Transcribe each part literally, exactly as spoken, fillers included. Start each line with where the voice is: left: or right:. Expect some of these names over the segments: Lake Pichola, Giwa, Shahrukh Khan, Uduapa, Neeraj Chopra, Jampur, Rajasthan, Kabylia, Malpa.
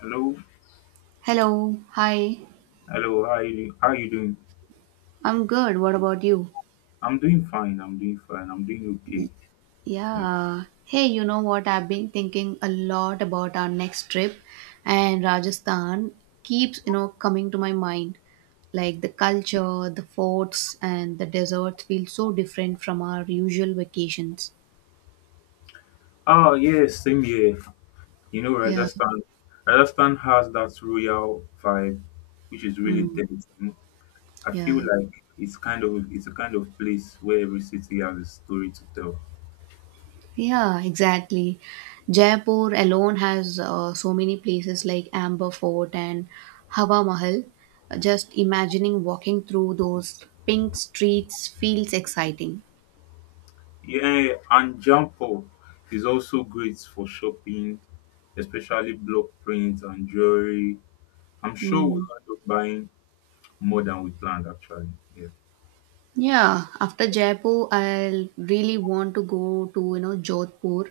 left: Hello,
right: Hello, hi.
left: hello. How are you doing? How are you doing?
right: I'm good. What about you?
left: I'm doing fine. I'm doing fine. I'm doing okay. Yeah.
right: Yeah. Hey, you know what? I've been thinking a lot about our next trip, and Rajasthan keeps, you know, coming to my mind. Like the culture, the forts, and the deserts feel so different from our usual vacations.
left: Oh yes, same here. You know,
right: Yeah.
left: Rajasthan. Rajasthan has that royal vibe, which is really
right: Mm,
left: tempting. I feel
right: yeah.
left: like it's kind of it's a kind of place where every city has a story to tell.
right: Yeah, exactly. Jaipur alone has uh, so many places like Amber Fort and Hawa Mahal. Just imagining walking through those pink streets feels exciting.
left: Yeah, and Jampur is also great for shopping, especially block prints and jewelry. I'm sure
right: Mm.
left: we'll end up buying more than we planned, actually. Yeah.
right: Yeah, after Jaipur, I'll really want to go to you know Jodhpur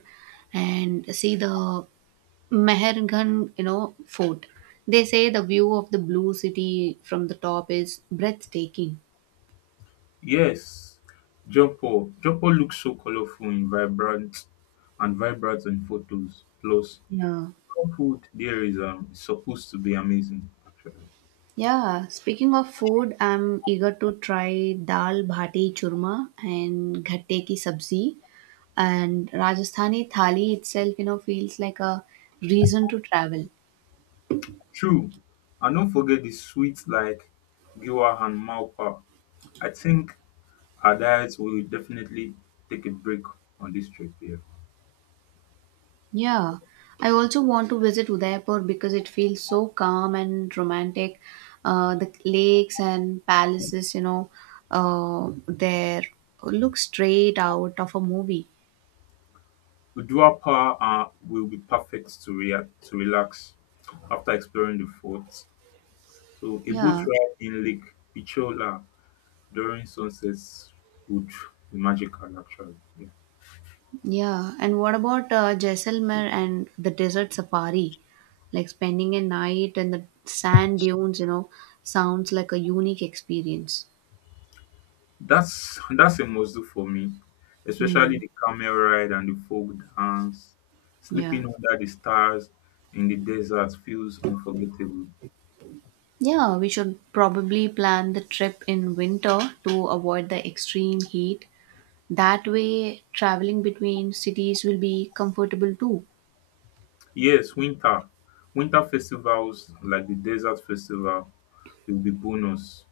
right: and see the Mehergarh you know fort. They say the view of the blue city from the top is breathtaking.
left: Yes, Jumper. Jumper looks so colorful in vibrant and vibrant in photos. Plus,
right: Yeah.
left: food there is um is supposed to be amazing. Actually,
right: Yeah, speaking of food, I'm eager to try dal bhati churma and ghatte ki sabzi. And Rajasthani thali itself, you know, feels like a reason to travel.
left: true. And don't forget the sweets like Giwa and Malpa. I think our diets will definitely take a break on this trip here.
right: Yeah, I also want to visit Udaipur because it feels so calm and romantic. Uh, the lakes and palaces, you know, uh, there look straight out of a movie.
left: Uduapa uh, will be perfect to react to relax after exploring the fort. So a boat
right: Yeah.
left: ride in Lake Pichola during sunsets would be magical actually. Yeah.
right: Yeah, and what about uh, Jaisalmer and the desert safari? Like spending a night in the sand dunes, you know, sounds like a unique experience.
left: That's that's a must do for me, especially
right: Hmm.
left: the camel ride and the folk dance.
right: Yeah.
left: Sleeping under the stars in the desert feels unforgettable.
right: Yeah, we should probably plan the trip in winter to avoid the extreme heat. That way, traveling between cities will be comfortable too.
left: Yes, winter. Winter festivals like the desert festival will be bonus.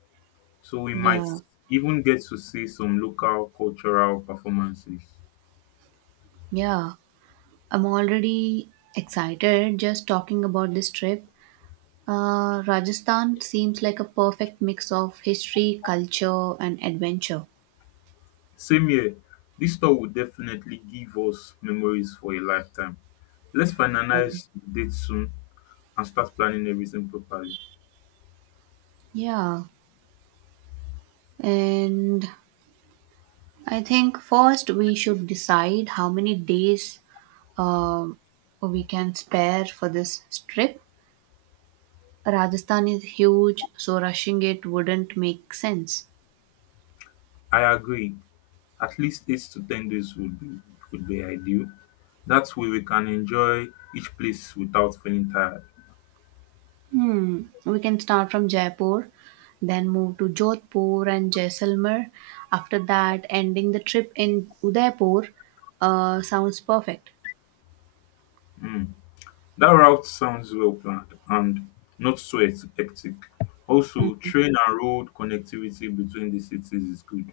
left: So we might
right: Yeah.
left: even get to see some local cultural performances.
right: Yeah. I'm already excited just talking about this trip. Uh, Rajasthan seems like a perfect mix of history, culture, and adventure.
left: Same here, this tour will definitely give us memories for a lifetime. Let's
right: Um,
left: finalize the date soon and start planning everything properly.
right: yeah, and I think first we should decide how many days uh, we can spare for this trip. Rajasthan is huge, so rushing it wouldn't make sense.
left: I agree. At least eight to ten days would be would be ideal. That way we can enjoy each place without feeling tired.
right: Hmm. We can start from Jaipur, then move to Jodhpur and Jaisalmer. After that, ending the trip in Udaipur uh, sounds perfect.
left: Hmm, that route sounds well planned and not so hec- hectic. Also,
right: Hmm.
left: train and road connectivity between the cities is good.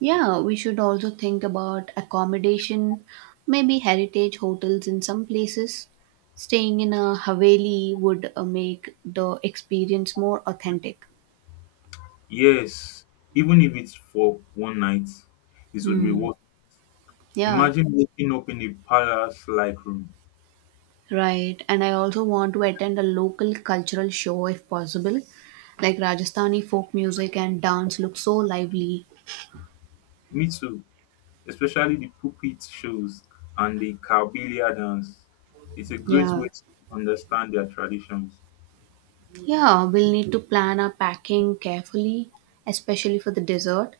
right: Yeah, we should also think about accommodation, maybe heritage hotels in some places. Staying in a haveli would uh, make the experience more authentic.
left: Yes, even if it's for one night, it would be
right: Hmm.
left: worth it.
right: Yeah.
left: Imagine waking up in a palace-like room.
right: Right, and I also want to attend a local cultural show if possible. Like Rajasthani folk music and dance look so lively.
left: Me too, especially the puppet shows and the Kabylia dance. It's a great
right: Yeah.
left: way to understand their traditions.
right: Yeah, we'll need to plan our packing carefully, especially for the dessert.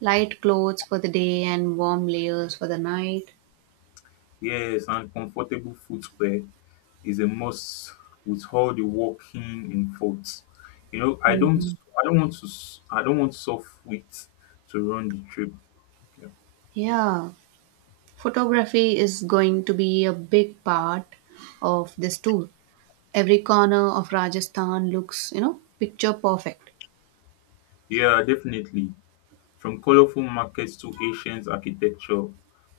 right: Light clothes for the day and warm layers for the night.
left: Yes, and comfortable footwear is a must with all the walking in fault. You know, I don't,
right: Mhm.
left: I don't want to, s- I don't want soft feet to run the trip. Yeah,
right: Yeah, photography is going to be a big part of this tour. Every corner of Rajasthan looks, you know, picture perfect.
left: yeah, definitely. From colorful markets to ancient architecture,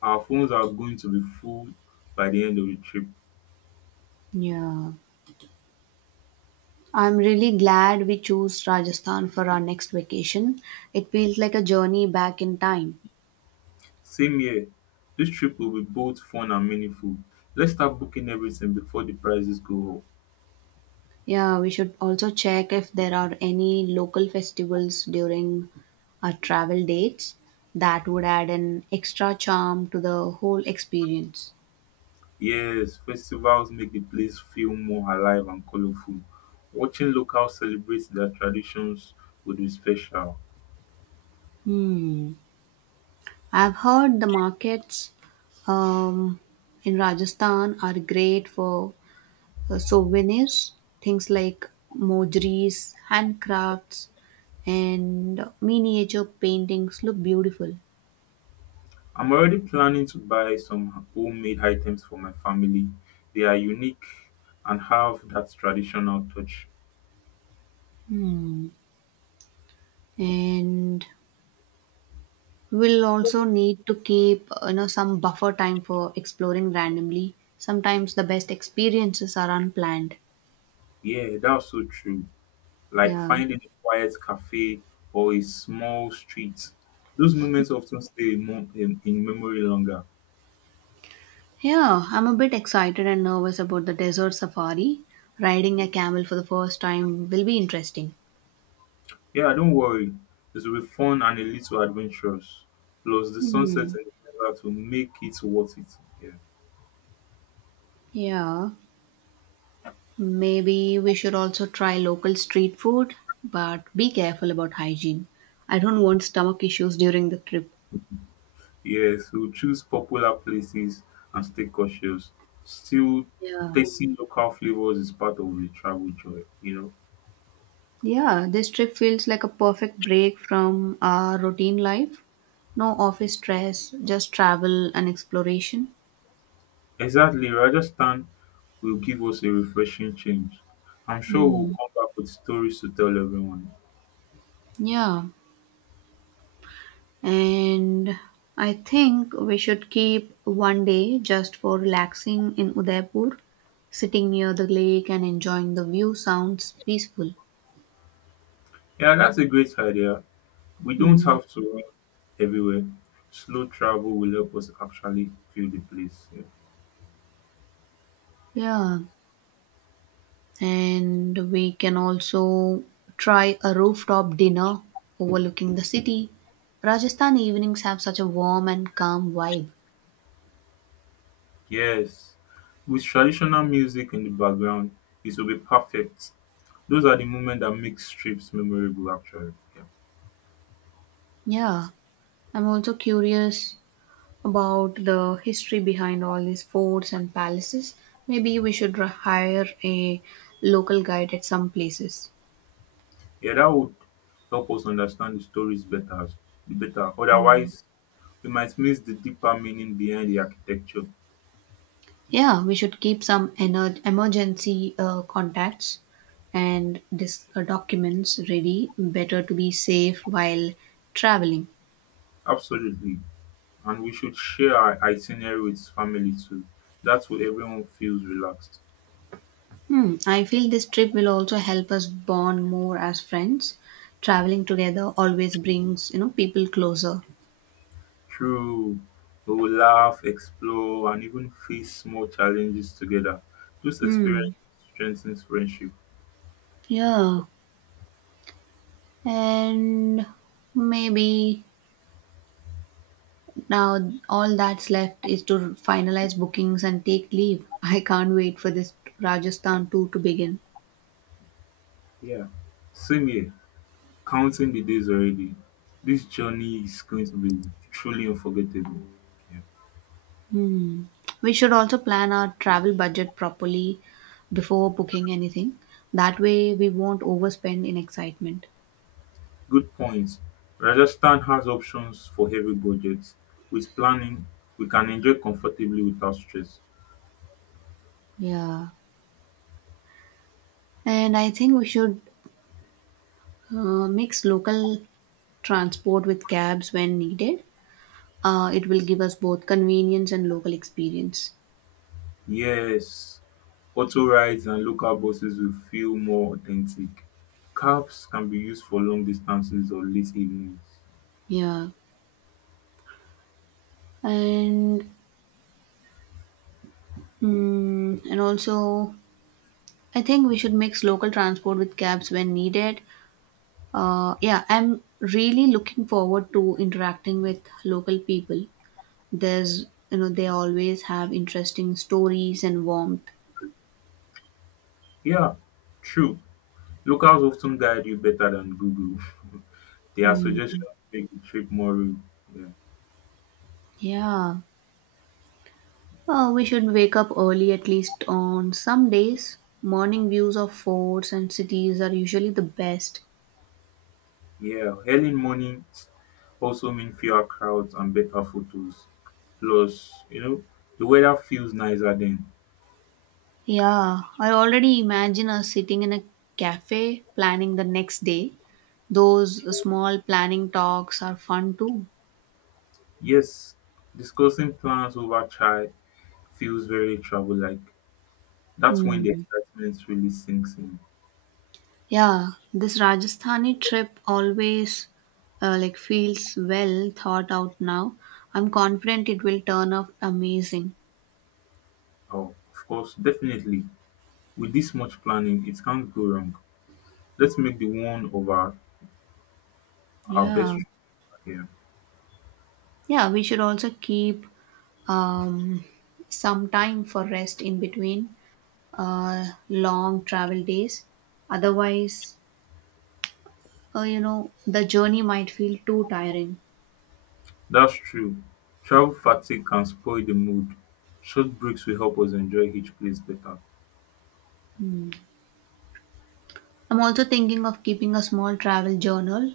left: our phones are going to be full by the end of the trip.
right: Yeah. I'm really glad we chose Rajasthan for our next vacation. It feels like a journey back in time.
left: Same here. This trip will be both fun and meaningful. Let's start booking everything before the prices go up.
right: Yeah, we should also check if there are any local festivals during our travel dates that would add an extra charm to the whole experience.
left: Yes, festivals make the place feel more alive and colorful. Watching locals celebrate their traditions would be special.
right: Hmm. I've heard the markets um, in Rajasthan are great for uh, souvenirs, things like mojeries, handcrafts, and miniature paintings look beautiful.
left: I'm already planning to buy some homemade items for my family. They are unique and have that traditional touch.
right: Hmm. And we'll also need to keep uh, you know some buffer time for exploring randomly. Sometimes the best experiences are unplanned.
left: Yeah, that's so true, like
right: Yeah.
left: finding a quiet cafe or a small street. Those moments often stay in, mo- in, in memory longer.
right: Yeah, I'm a bit excited and nervous about the desert safari. Riding a camel for the first time will be interesting.
left: Yeah, don't worry. It will be fun and a little adventurous. Plus, the sunset
right: Hmm.
left: and the desert will make it worth it. Yeah.
right: Yeah. Maybe we should also try local street food, but be careful about hygiene. I don't want stomach issues during the trip.
left: Yes, we'll choose popular places and stay cautious. Still,
right: Yeah.
left: tasting local flavors is part of the travel joy, you know.
right: Yeah, this trip feels like a perfect break from our routine life. No office stress, just travel and exploration.
left: Exactly, Rajasthan will give us a refreshing change. I'm sure we'll
right: Hmm.
left: come back with stories to tell everyone.
right: Yeah. And I think we should keep one day just for relaxing in Udaipur, sitting near the lake and enjoying the view sounds peaceful.
left: Yeah, that's a great idea. We don't
right: Hmm.
left: have to run everywhere. Slow travel will help us actually feel the place. Yeah.
right: Yeah, and we can also try a rooftop dinner overlooking the city. Rajasthan evenings have such a warm and calm vibe.
left: Yes, with traditional music in the background, it will be perfect. Those are the moments that make trips memorable. Actually, yeah,
right: Yeah, I'm also curious about the history behind all these forts and palaces. Maybe we should r- hire a local guide at some places.
left: yeah, that would help us understand the stories better. Better. Otherwise, we might miss the deeper meaning behind the architecture.
right: Yeah, we should keep some ener- emergency uh, contacts and this uh, documents ready. Better to be safe while traveling.
left: Absolutely, and we should share our itinerary with family too. That's where everyone feels relaxed.
right: Hmm, I feel this trip will also help us bond more as friends. Traveling together always brings you know people closer.
left: True. We will laugh, explore, and even face small challenges together. Those experiences
right: Hmm.
left: strengthens friendship.
right: Yeah, and maybe now all that's left is to finalize bookings and take leave. I can't wait for this Rajasthan tour to begin.
left: Yeah. Same here. Counting the days already. This journey is going to be truly unforgettable. Yeah.
right: Hmm. We should also plan our travel budget properly before booking anything. That way, we won't overspend in excitement.
left: Good point. Rajasthan has options for every budget. With planning, we can enjoy comfortably without stress.
right: Yeah. And I think we should uh, mix local transport with cabs when needed. Uh, it will give us both convenience and local experience.
left: Yes, auto rides and local buses will feel more authentic. Cabs can be used for long distances or late evenings.
right: Yeah. And mm, and also I think we should mix local transport with cabs when needed. Uh, yeah, I'm really looking forward to interacting with local people. There's, you know, they always have interesting stories and warmth.
left: Yeah, true. Locals often guide you better than Google. Their
right: Mm.
left: suggestions make the trip more real. Yeah.
right: Yeah. Uh, we should wake up early at least on some days. Morning views of forts and cities are usually the best.
left: Yeah, early mornings also mean fewer crowds and better photos. Plus, you know, the weather feels nicer then.
right: Yeah, I already imagine us sitting in a cafe planning the next day. Those small planning talks are fun too.
left: Yes, discussing plans over chai feels very travel-like. That's when the
right: Hmm.
left: excitement really sinks in.
right: Yeah, this Rajasthani trip always uh, like feels well thought out now. I'm confident it will turn out amazing.
left: Oh, of course, definitely. With this much planning, it can't go wrong. Let's make the one of our, our best
right: Yeah.
left: trip here.
right: Yeah, we should also keep um, some time for rest in between uh, long travel days. Otherwise, uh, you know, the journey might feel too tiring.
left: That's true. Travel fatigue can spoil the mood. Short breaks will help us enjoy each place better.
right: Hmm. I'm also thinking of keeping a small travel journal.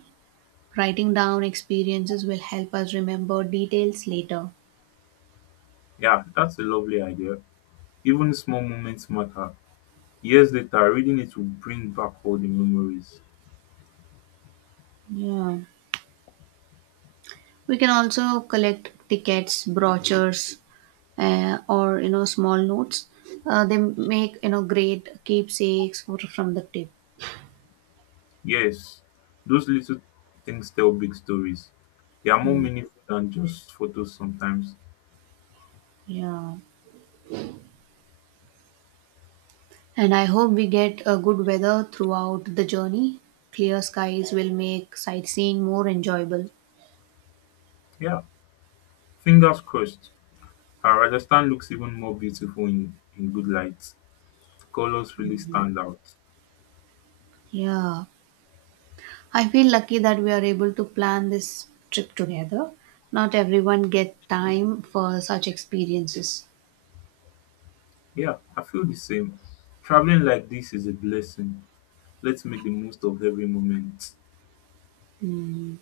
right: Writing down experiences will help us remember details later.
left: Yeah, that's a lovely idea. Even small moments matter. Years later, reading it will bring back all the memories.
right: Yeah, we can also collect tickets, brochures, uh, or you know small notes. Uh, they make you know great keepsakes for, from the trip.
left: Yes, those little things tell big stories. They are more meaningful than just photos sometimes.
right: Yeah, and I hope we get a good weather throughout the journey. Clear skies will make sightseeing more enjoyable.
left: Yeah. Fingers crossed, our Rajasthan looks even more beautiful in, in good light. The colors really stand out.
right: Yeah, I feel lucky that we are able to plan this trip together. Not everyone get time for such experiences.
left: Yeah, I feel the same. Traveling like this is a blessing. Let's make the most of every moment.
right: Hmm.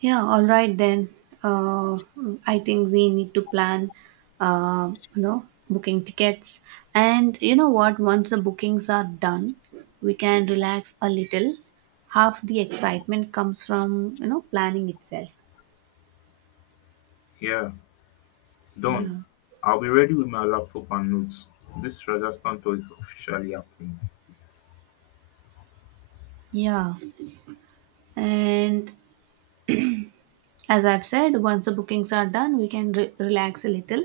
right: Yeah, all right then. Uh, I think we need to plan, uh, you know, booking tickets. And you know what? Once the bookings are done, we can relax a little. Half the excitement comes from, you know, planning itself.
left: Yeah, done.
right: Yeah.
left: I'll be ready with my laptop and notes. This Rajasthan tour is officially happening. Yes.
right: Yeah. And as I've said, once the bookings are done, we can re- relax a little.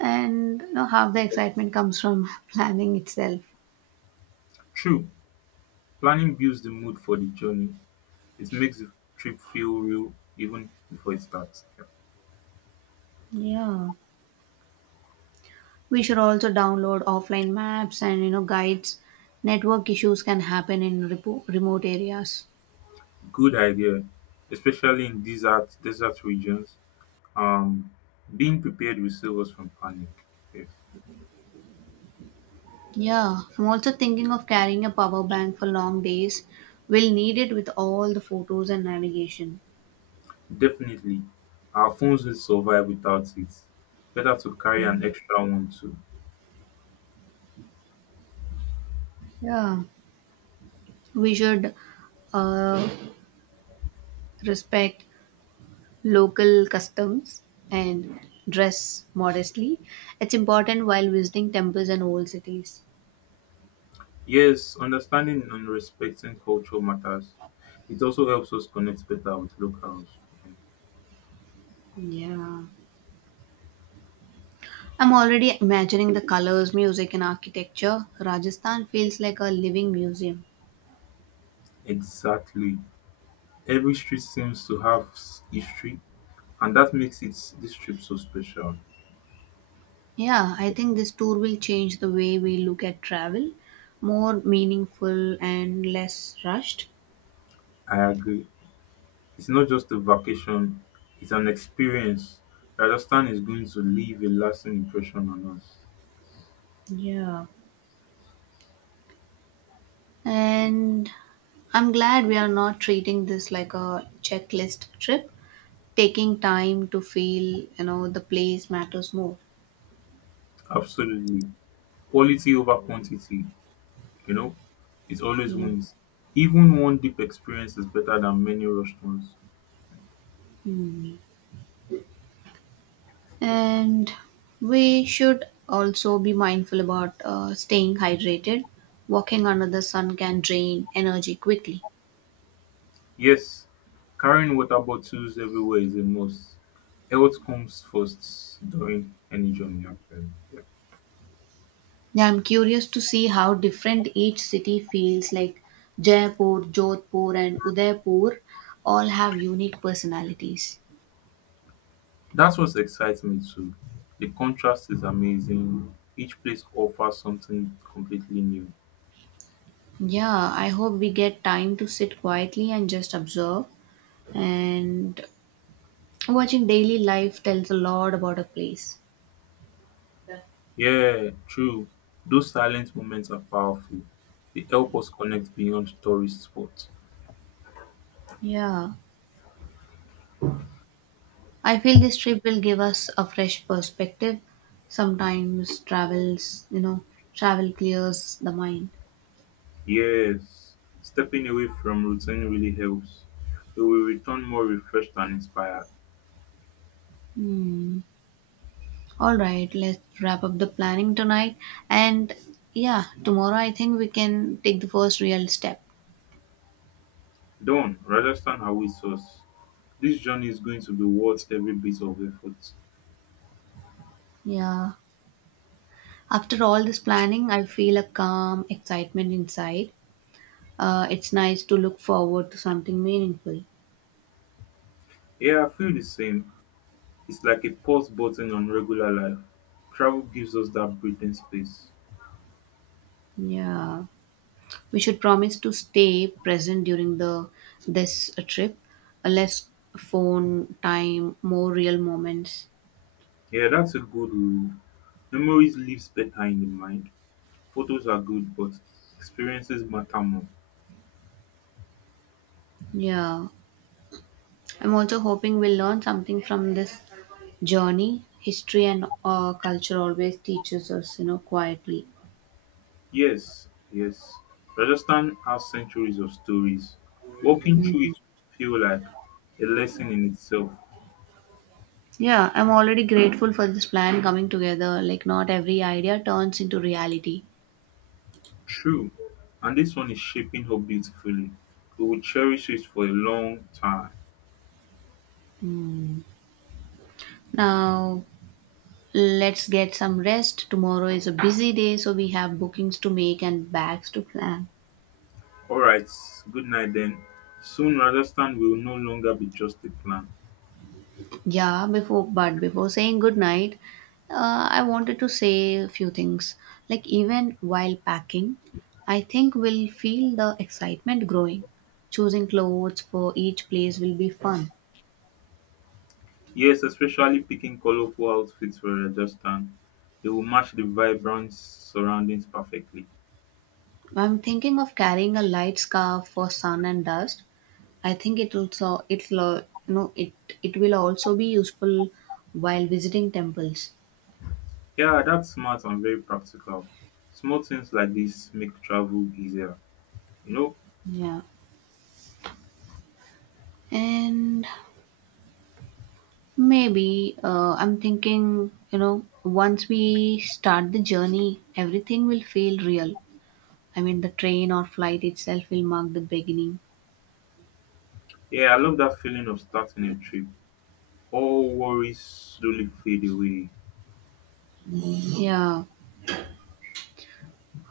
right: And you know, half the excitement comes from planning itself.
left: True, planning builds the mood for the journey. It makes the trip feel real even before it starts. Yeah.
right: Yeah. We should also download offline maps and you know guides. Network issues can happen in repo- remote areas.
left: Good idea, especially in desert desert regions. Um, Being prepared will save us from panic. Yes,
right: Yeah, I'm also thinking of carrying a power bank for long days. We'll need it with all the photos and navigation.
left: definitely. Our phones will survive without it. Better to carry an extra one too.
right: Yeah, we should uh, respect local customs and dress modestly. It's important while visiting temples and old cities.
left: Yes, understanding and respecting culture matters. It also helps us connect better with locals.
right: Yeah. I'm already imagining the colors, music, and architecture. Rajasthan feels like a living museum.
left: Exactly. Every street seems to have s- history, and that makes it this trip so special.
right: Yeah, I think this tour will change the way we look at travel, more meaningful and less rushed.
left: I agree. It's not just a vacation; it's an experience. Rajasthan is going to leave a lasting impression on us.
right: Yeah. And I'm glad we are not treating this like a checklist trip. Taking time to feel, you know, the place matters more.
left: Absolutely. Quality over quantity, you know, it always
right: Yeah.
left: wins. Even one deep experience is better than many rushed ones.
right: And we should also be mindful about uh, staying hydrated. Walking under the sun can drain energy quickly.
left: Yes, carrying water bottles everywhere is a must. Health comes first during any journey. Okay.
right: Yeah, I'm curious to see how different each city feels like Jaipur, Jodhpur, and Udaipur all have unique personalities.
left: That's what excites me too. The contrast is amazing. Each place offers something completely new.
right: Yeah, I hope we get time to sit quietly and just observe. And watching daily life tells a lot about a place.
left: Yeah, true. Those silent moments are powerful. They help us connect beyond tourist spots.
right: Yeah. I feel this trip will give us a fresh perspective. Sometimes travels, you know, travel clears the mind.
left: Yes, stepping away from routine really helps. We will return more refreshed and inspired.
right: Hmm. All right, let's wrap up the planning tonight. And yeah, tomorrow I think we can take the first real step.
left: Done, Rajasthan awaits us. This journey is going to be worth every bit of effort.
right: Yeah. After all this planning, I feel a calm excitement inside. Uh, it's nice to look forward to something meaningful.
left: Yeah, I feel the same. It's like a pause button on regular life. Travel gives us that breathing space.
right: Yeah. We should promise to stay present during the this trip. A less phone time, more real moments.
left: Yeah, that's a good rule. Memories lives better in the mind. Photos are good, but experiences matter more.
right: Yeah. I'm also hoping we'll learn something from this journey. History and uh, culture always teaches us, you know, quietly.
left: Yes, yes. Rajasthan has centuries of stories. Walking through
right: Mhm.
left: it feel like a lesson in itself.
right: Yeah, I'm already grateful for this plan coming together. Like, not every idea turns into reality.
left: True. And this one is shaping up beautifully. We will cherish it for a long time.
right: Now, let's get some rest. Tomorrow is a busy day, so we have bookings to make and bags to plan.
left: Alright, good night then. Soon Rajasthan will no longer be just a plan.
right: Yeah, before but before saying good night, uh, I wanted to say a few things. Like even while packing, I think we'll feel the excitement growing. Choosing clothes for each place will be fun.
left: Yes, especially picking colorful outfits for Rajasthan. They will match the vibrant surroundings perfectly.
right: I'm thinking of carrying a light scarf for sun and dust. I think it also it'll uh, you know it it will also be useful while visiting temples.
left: Yeah, that's smart and very practical. Small things like this make travel easier. You know,
right: Yeah. And Maybe uh, I'm thinking, you know, once we start the journey, everything will feel real. I mean, the train or flight itself will mark the beginning.
left: yeah, I love that feeling of starting a trip. All worries slowly fade away.
right: Yeah.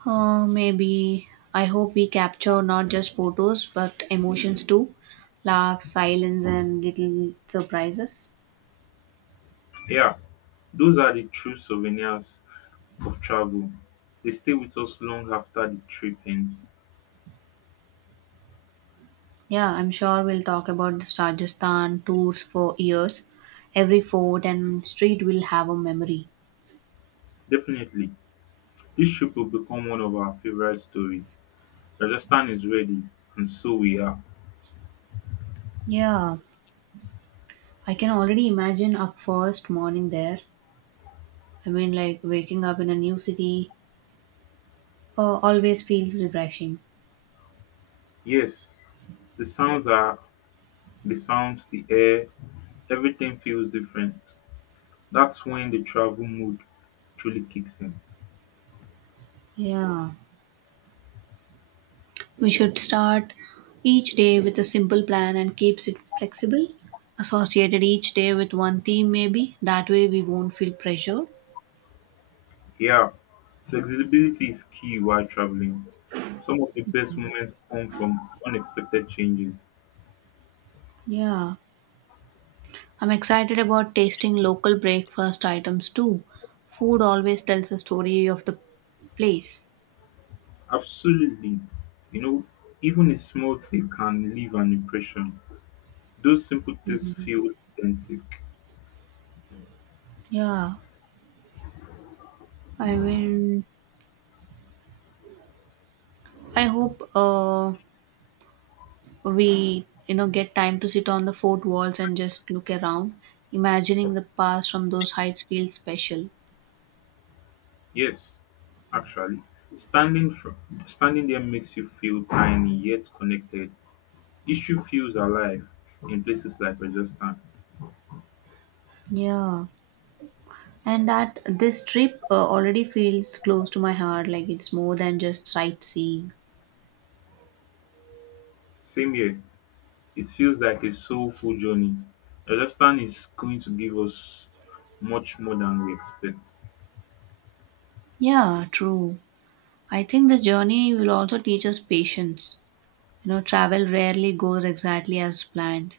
right: Uh, maybe I hope we capture not just photos but emotions too. Laughs, silence, and little surprises.
left: Yeah, those are the true souvenirs of travel. They stay with us long after the trip ends.
right: Yeah, I'm sure we'll talk about this Rajasthan tours for years. Every fort and street will have a memory.
left: Definitely, this trip will become one of our favorite stories. Rajasthan is ready, and so we are.
right: Yeah. I can already imagine our first morning there. I mean, like waking up in a new city uh, always feels refreshing.
left: Yes, the sounds are the sounds, the air, everything feels different. That's when the travel mood truly kicks in.
right: Yeah. We should start each day with a simple plan and keeps it flexible. Associated each day with one theme, maybe. That way we won't feel pressured.
left: Yeah, flexibility is key while traveling. Some of the best moments come from unexpected changes.
right: Yeah. I'm excited about tasting local breakfast items too. Food always tells a story of the place.
left: Absolutely. You know, even a small thing can leave an impression. Those simple things feel authentic.
right: Yeah, I mean, I hope uh, we you know get time to sit on the fort walls and just look around imagining the past from those heights feels special.
left: Yes, actually. Standing from standing there makes you feel tiny yet connected. Issue feels alive in places like Rajasthan.
right: Yeah, and that this trip uh, already feels close to my heart, like it's more than just sightseeing.
left: Same here. It feels like a soulful journey. Rajasthan is going to give us much more than we expect.
right: Yeah, true. I think this journey will also teach us patience. You know, travel rarely goes exactly as planned.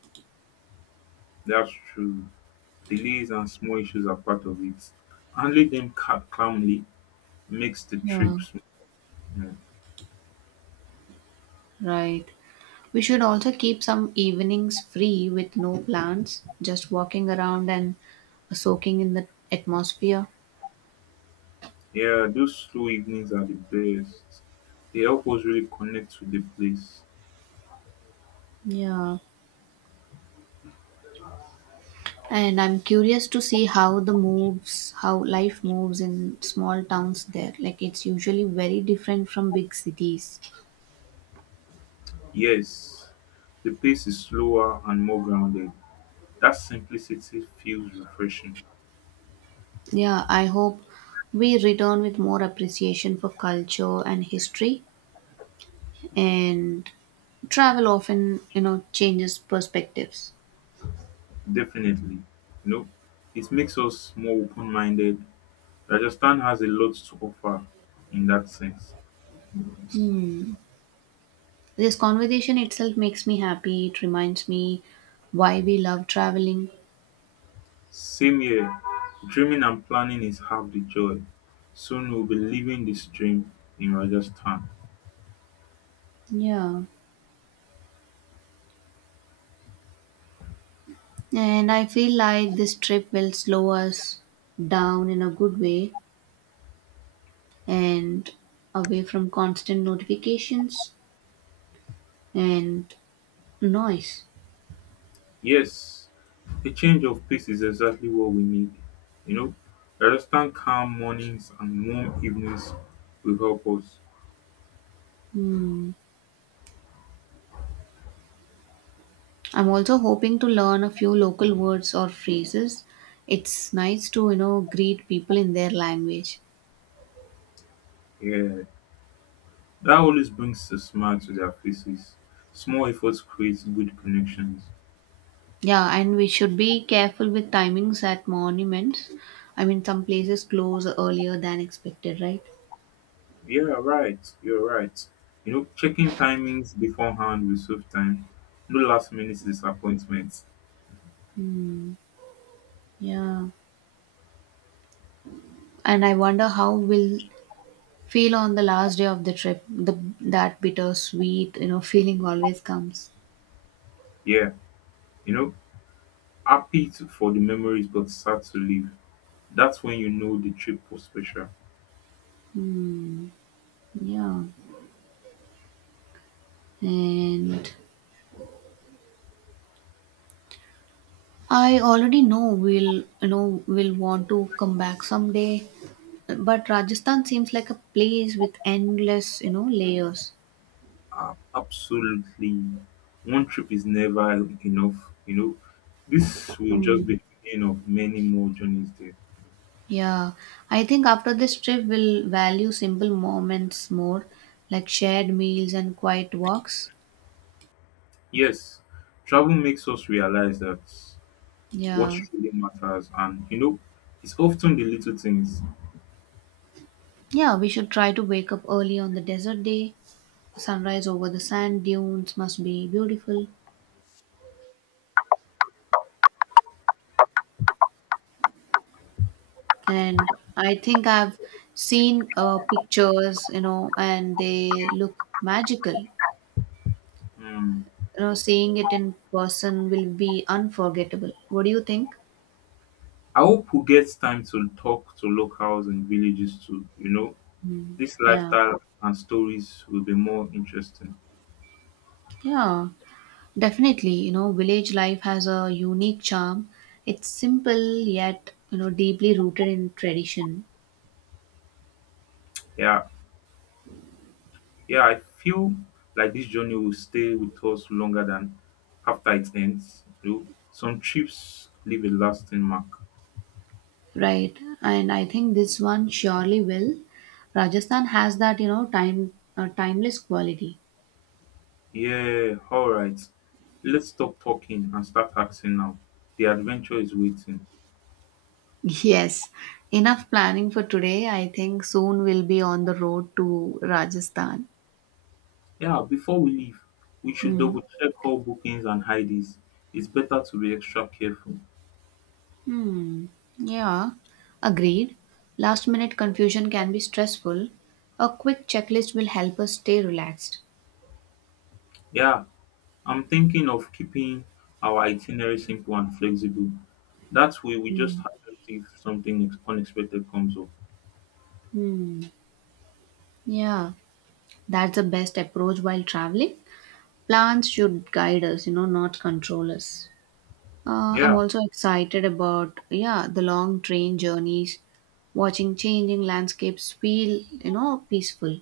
left: That's true. Delays and small issues are part of it. Handling them ca- calmly makes the
right: Yeah,
left: trip smoother.
right: right. We should also keep some evenings free with no plans, just walking around and soaking in the atmosphere.
left: Yeah, those slow evenings are the best. They help us really connect with the place.
right: Yeah. And I'm curious to see how the moves, how life moves in small towns there. Like it's usually very different from big cities.
left: Yes, the pace is slower and more grounded. That simplicity feels refreshing.
right: Yeah, I hope we return with more appreciation for culture and history and travel often, you know, changes perspectives.
left: Definitely. You know, it makes us more open minded. Rajasthan has a lot to offer in that sense.
right: This conversation itself makes me happy. It reminds me why we love traveling.
left: Same here, dreaming and planning is half the joy. Soon we'll be living this dream in Rajasthan.
right: Yeah. And I feel like this trip will slow us down in a good way and away from constant notifications and noise.
left: Yes, a change of pace is exactly what we need. You know, Rajasthan calm mornings and warm evenings will help us.
right: Hmm. I'm also hoping to learn a few local words or phrases. It's nice to, you know, greet people in their language.
left: Yeah, that always brings a smile to their faces. Small efforts create good connections.
right: Yeah, and we should be careful with timings at monuments. I mean, some places close earlier than expected, right?
left: Yeah, right. You're right. You know, checking timings beforehand will save time. No last minute disappointments.
right: Yeah. And I wonder how we'll feel on the last day of the trip. The that bittersweet, you know, feeling always comes.
left: Yeah, you know, happy to, for the memories but sad to leave. That's when you know the trip was special.
right: Hmm. Yeah. And I already know we'll, you know, we'll want to come back someday. But Rajasthan seems like a place with endless, you know, layers.
left: Ah, absolutely. One trip is never enough, you know. This will
right: Hmm.
left: just be the beginning of many more journeys there.
right: Yeah, I think after this trip, we'll value simple moments more, like shared meals and quiet walks.
left: Yes, travel makes us realize that what
right: Yeah,
left: truly matters and you know, it's often the little things.
right: yeah, we should try to wake up early on the desert day. Sunrise over the sand dunes must be beautiful. And I think I've seen uh, pictures, you know, and they look magical. You
left: Hmm.
right: know, seeing it in person will be unforgettable. What do you think?
left: I hope we get time to talk to locals and villages too. You know,
right: Mm.
left: this
right: Yeah,
left: lifestyle and stories will be more interesting.
right: yeah. Definitely, you know, village life has a unique charm. It's simple yet, you know, deeply rooted in tradition,
left: Yeah, yeah, I feel like this journey will stay with us longer than after it ends. You know, some trips leave a lasting mark.
right: right? And I think this one surely will. Rajasthan has that, you know, time uh, timeless quality.
left: Yeah, all right. Let's stop talking and start acting now. The adventure is waiting.
right: Yes. Enough planning for today. I think soon we'll be on the road to Rajasthan.
left: Yeah, before we leave, we should
right: Hmm.
left: double check all bookings and I Ds. It's better to be extra careful.
right: Hmm. Yeah. Agreed. Last minute confusion can be stressful. A quick checklist will help us stay relaxed.
left: Yeah, I'm thinking of keeping our itinerary simple and flexible. That way, we just
right: Hmm.
left: adjust if something ex- unexpected comes up.
right: Hmm. Yeah, that's the best approach while traveling. Plans should guide us, you know, not control us. Uh, I'm
left: Yeah,
right: also excited about, yeah, the long train journeys. Watching changing landscapes feel, you know, peaceful.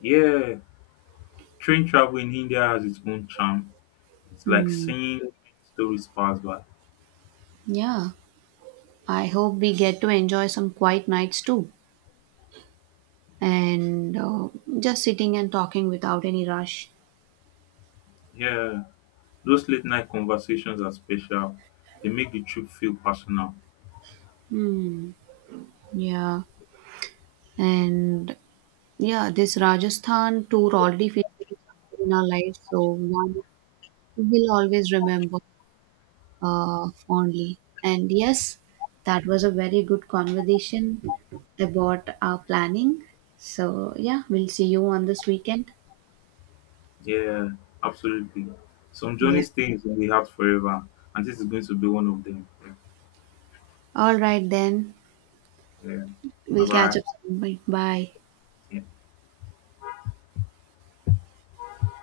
left: yeah. Train travel in India has its own charm. It's like
right: Hmm.
left: seeing stories pass by.
right: Yeah, I hope we get to enjoy some quiet nights too. And uh, just sitting and talking without any rush.
left: Yeah, those late night conversations are special. They make the trip feel personal.
right: Hmm. Yeah. And yeah, this Rajasthan tour already featured a chapter in our lives, so one we'll always remember uh, fondly. And yes, that was a very good conversation about our planning. So yeah, we'll see you on this weekend.
left: Yeah, absolutely. Some journey
right: Yeah.
left: stays in the heart forever, and this is going to be one of them.
right: All right then,
left: Yeah,
right: we'll
left: bye
right: catch up soon. Bye. Bye.
left: bye.